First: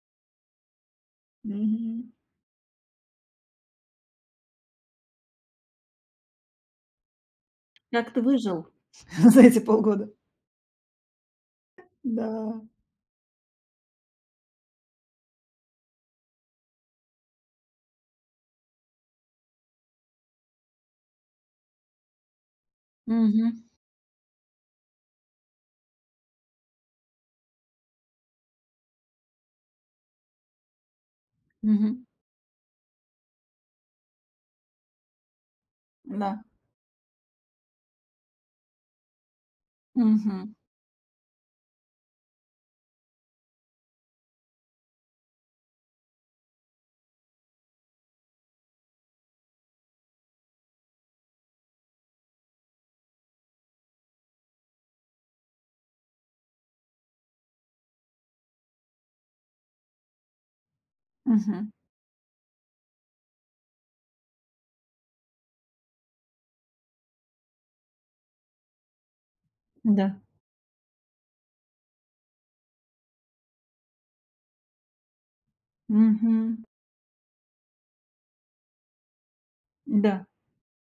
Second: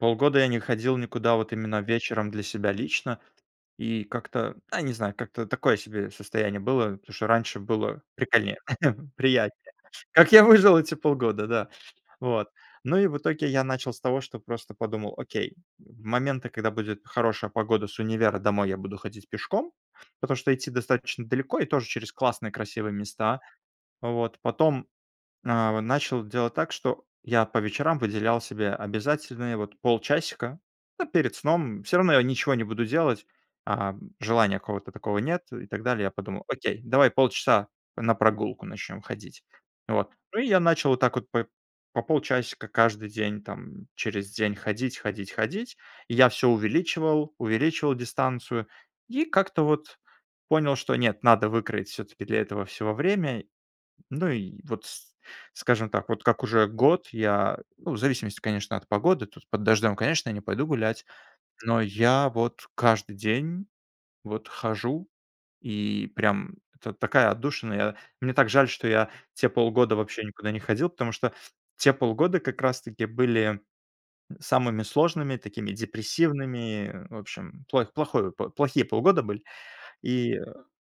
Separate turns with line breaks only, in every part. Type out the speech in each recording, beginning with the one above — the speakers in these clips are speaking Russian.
Полгода я не ходил никуда вот именно
Мгм.
вечером для себя лично. И как-то, а не знаю, как-то такое себе состояние было, потому что раньше было
Как ты
прикольнее,
выжил? За эти
приятнее.
полгода.
Как я выжил эти полгода, да. Вот,
Да.
ну, и в итоге я начал с того, что просто подумал: окей, в моменты, когда будет хорошая погода, с универа домой я буду ходить пешком, потому что идти достаточно далеко и тоже через классные красивые
Мгм.
места. Вот потом, а, в начал делать так, что я по вечерам выделял себе обязательные вот полчасика, ну, перед сном. Всё
Мгм.
равно я ничего не буду делать, а желания какого-то такого нет и так далее. Я
М-да.
подумал: окей, давай полчаса на прогулку начнем ходить. Вот, ну, и
Мгм.
я начал вот так вот по по полчасика каждый день там, через день ходить, ходить, ходить. И я всё увеличивал, увеличивал дистанцию и как-то вот понял, что нет, надо выкроить всё-таки для этого всего время. Ну и вот с скажем так, вот как уже год я, ну, в зависимости, конечно, от погоды, тут под дождём, конечно, я не пойду гулять,
Мгм.
но я вот каждый день вот хожу, и прям это такая отдушина. Я мне так жаль, что я те полгода
Да.
вообще никуда не ходил, потому что те полгода как раз таки были самыми сложными, такими
Мгм.
депрессивными. В общем плойх плохой п плохие полгода были.
Да.
И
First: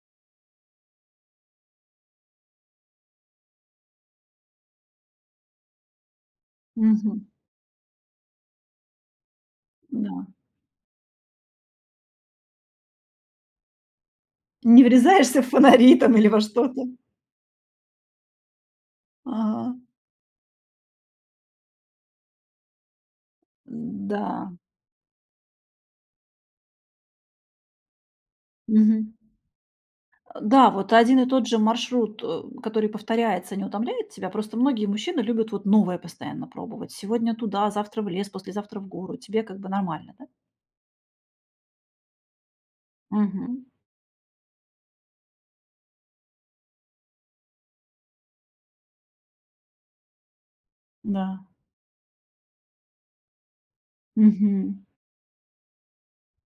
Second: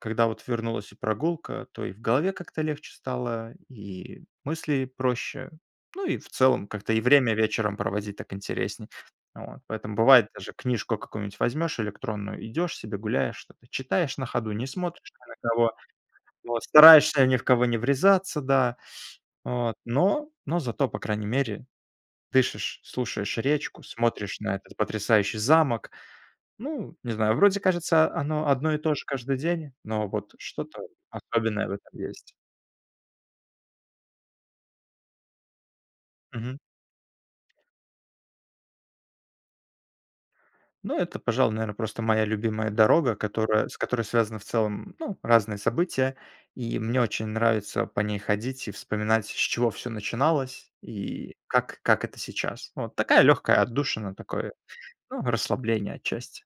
когда вот вернулась и прогулка, то и в голове как-то легче стало, и мысли проще. Ну, и в целом, как-то и
Мгм.
время вечером проводить так интереснее вот. Поэтому, бывает,
М-да.
даже книжку какую-нибудь возьмёшь электронную, идёшь себе, гуляешь, что-то читаешь на ходу, не
Не
смотришь ни на
врезаешься в
кого.
фонари там или во
Вот
что-то?
стараешься ни в кого не врезаться, да. Вот
Ага.
но но зато по крайней мере дышишь, слушаешь речку, смотришь
Н-да.
на этот потрясающий замок. Ну, не знаю, вроде кажется оно одно и то же
Мгм.
каждый день, но вот
Э, да,
что-то
вот один и тот же
особенное в этом
маршрут,
есть.
э, который повторяется, не утомляет тебя? Просто многие мужчины любят вот новое постоянно
Мгм.
пробовать. Сегодня туда, завтра в лес, послезавтра в гору. Тебе как бы нормально, да?
Ну это, пожалуй, наверно, просто моя любимая дорога,
Мгм.
которая с которой связаны в целом, ну, разные события. И мне очень нравится по ней ходить и вспоминать, с чего всё начиналось и
Да.
как как это сейчас. Ну, вот такая легкая отдушина, такое,
Мгм.
ну, расслабление отчасти.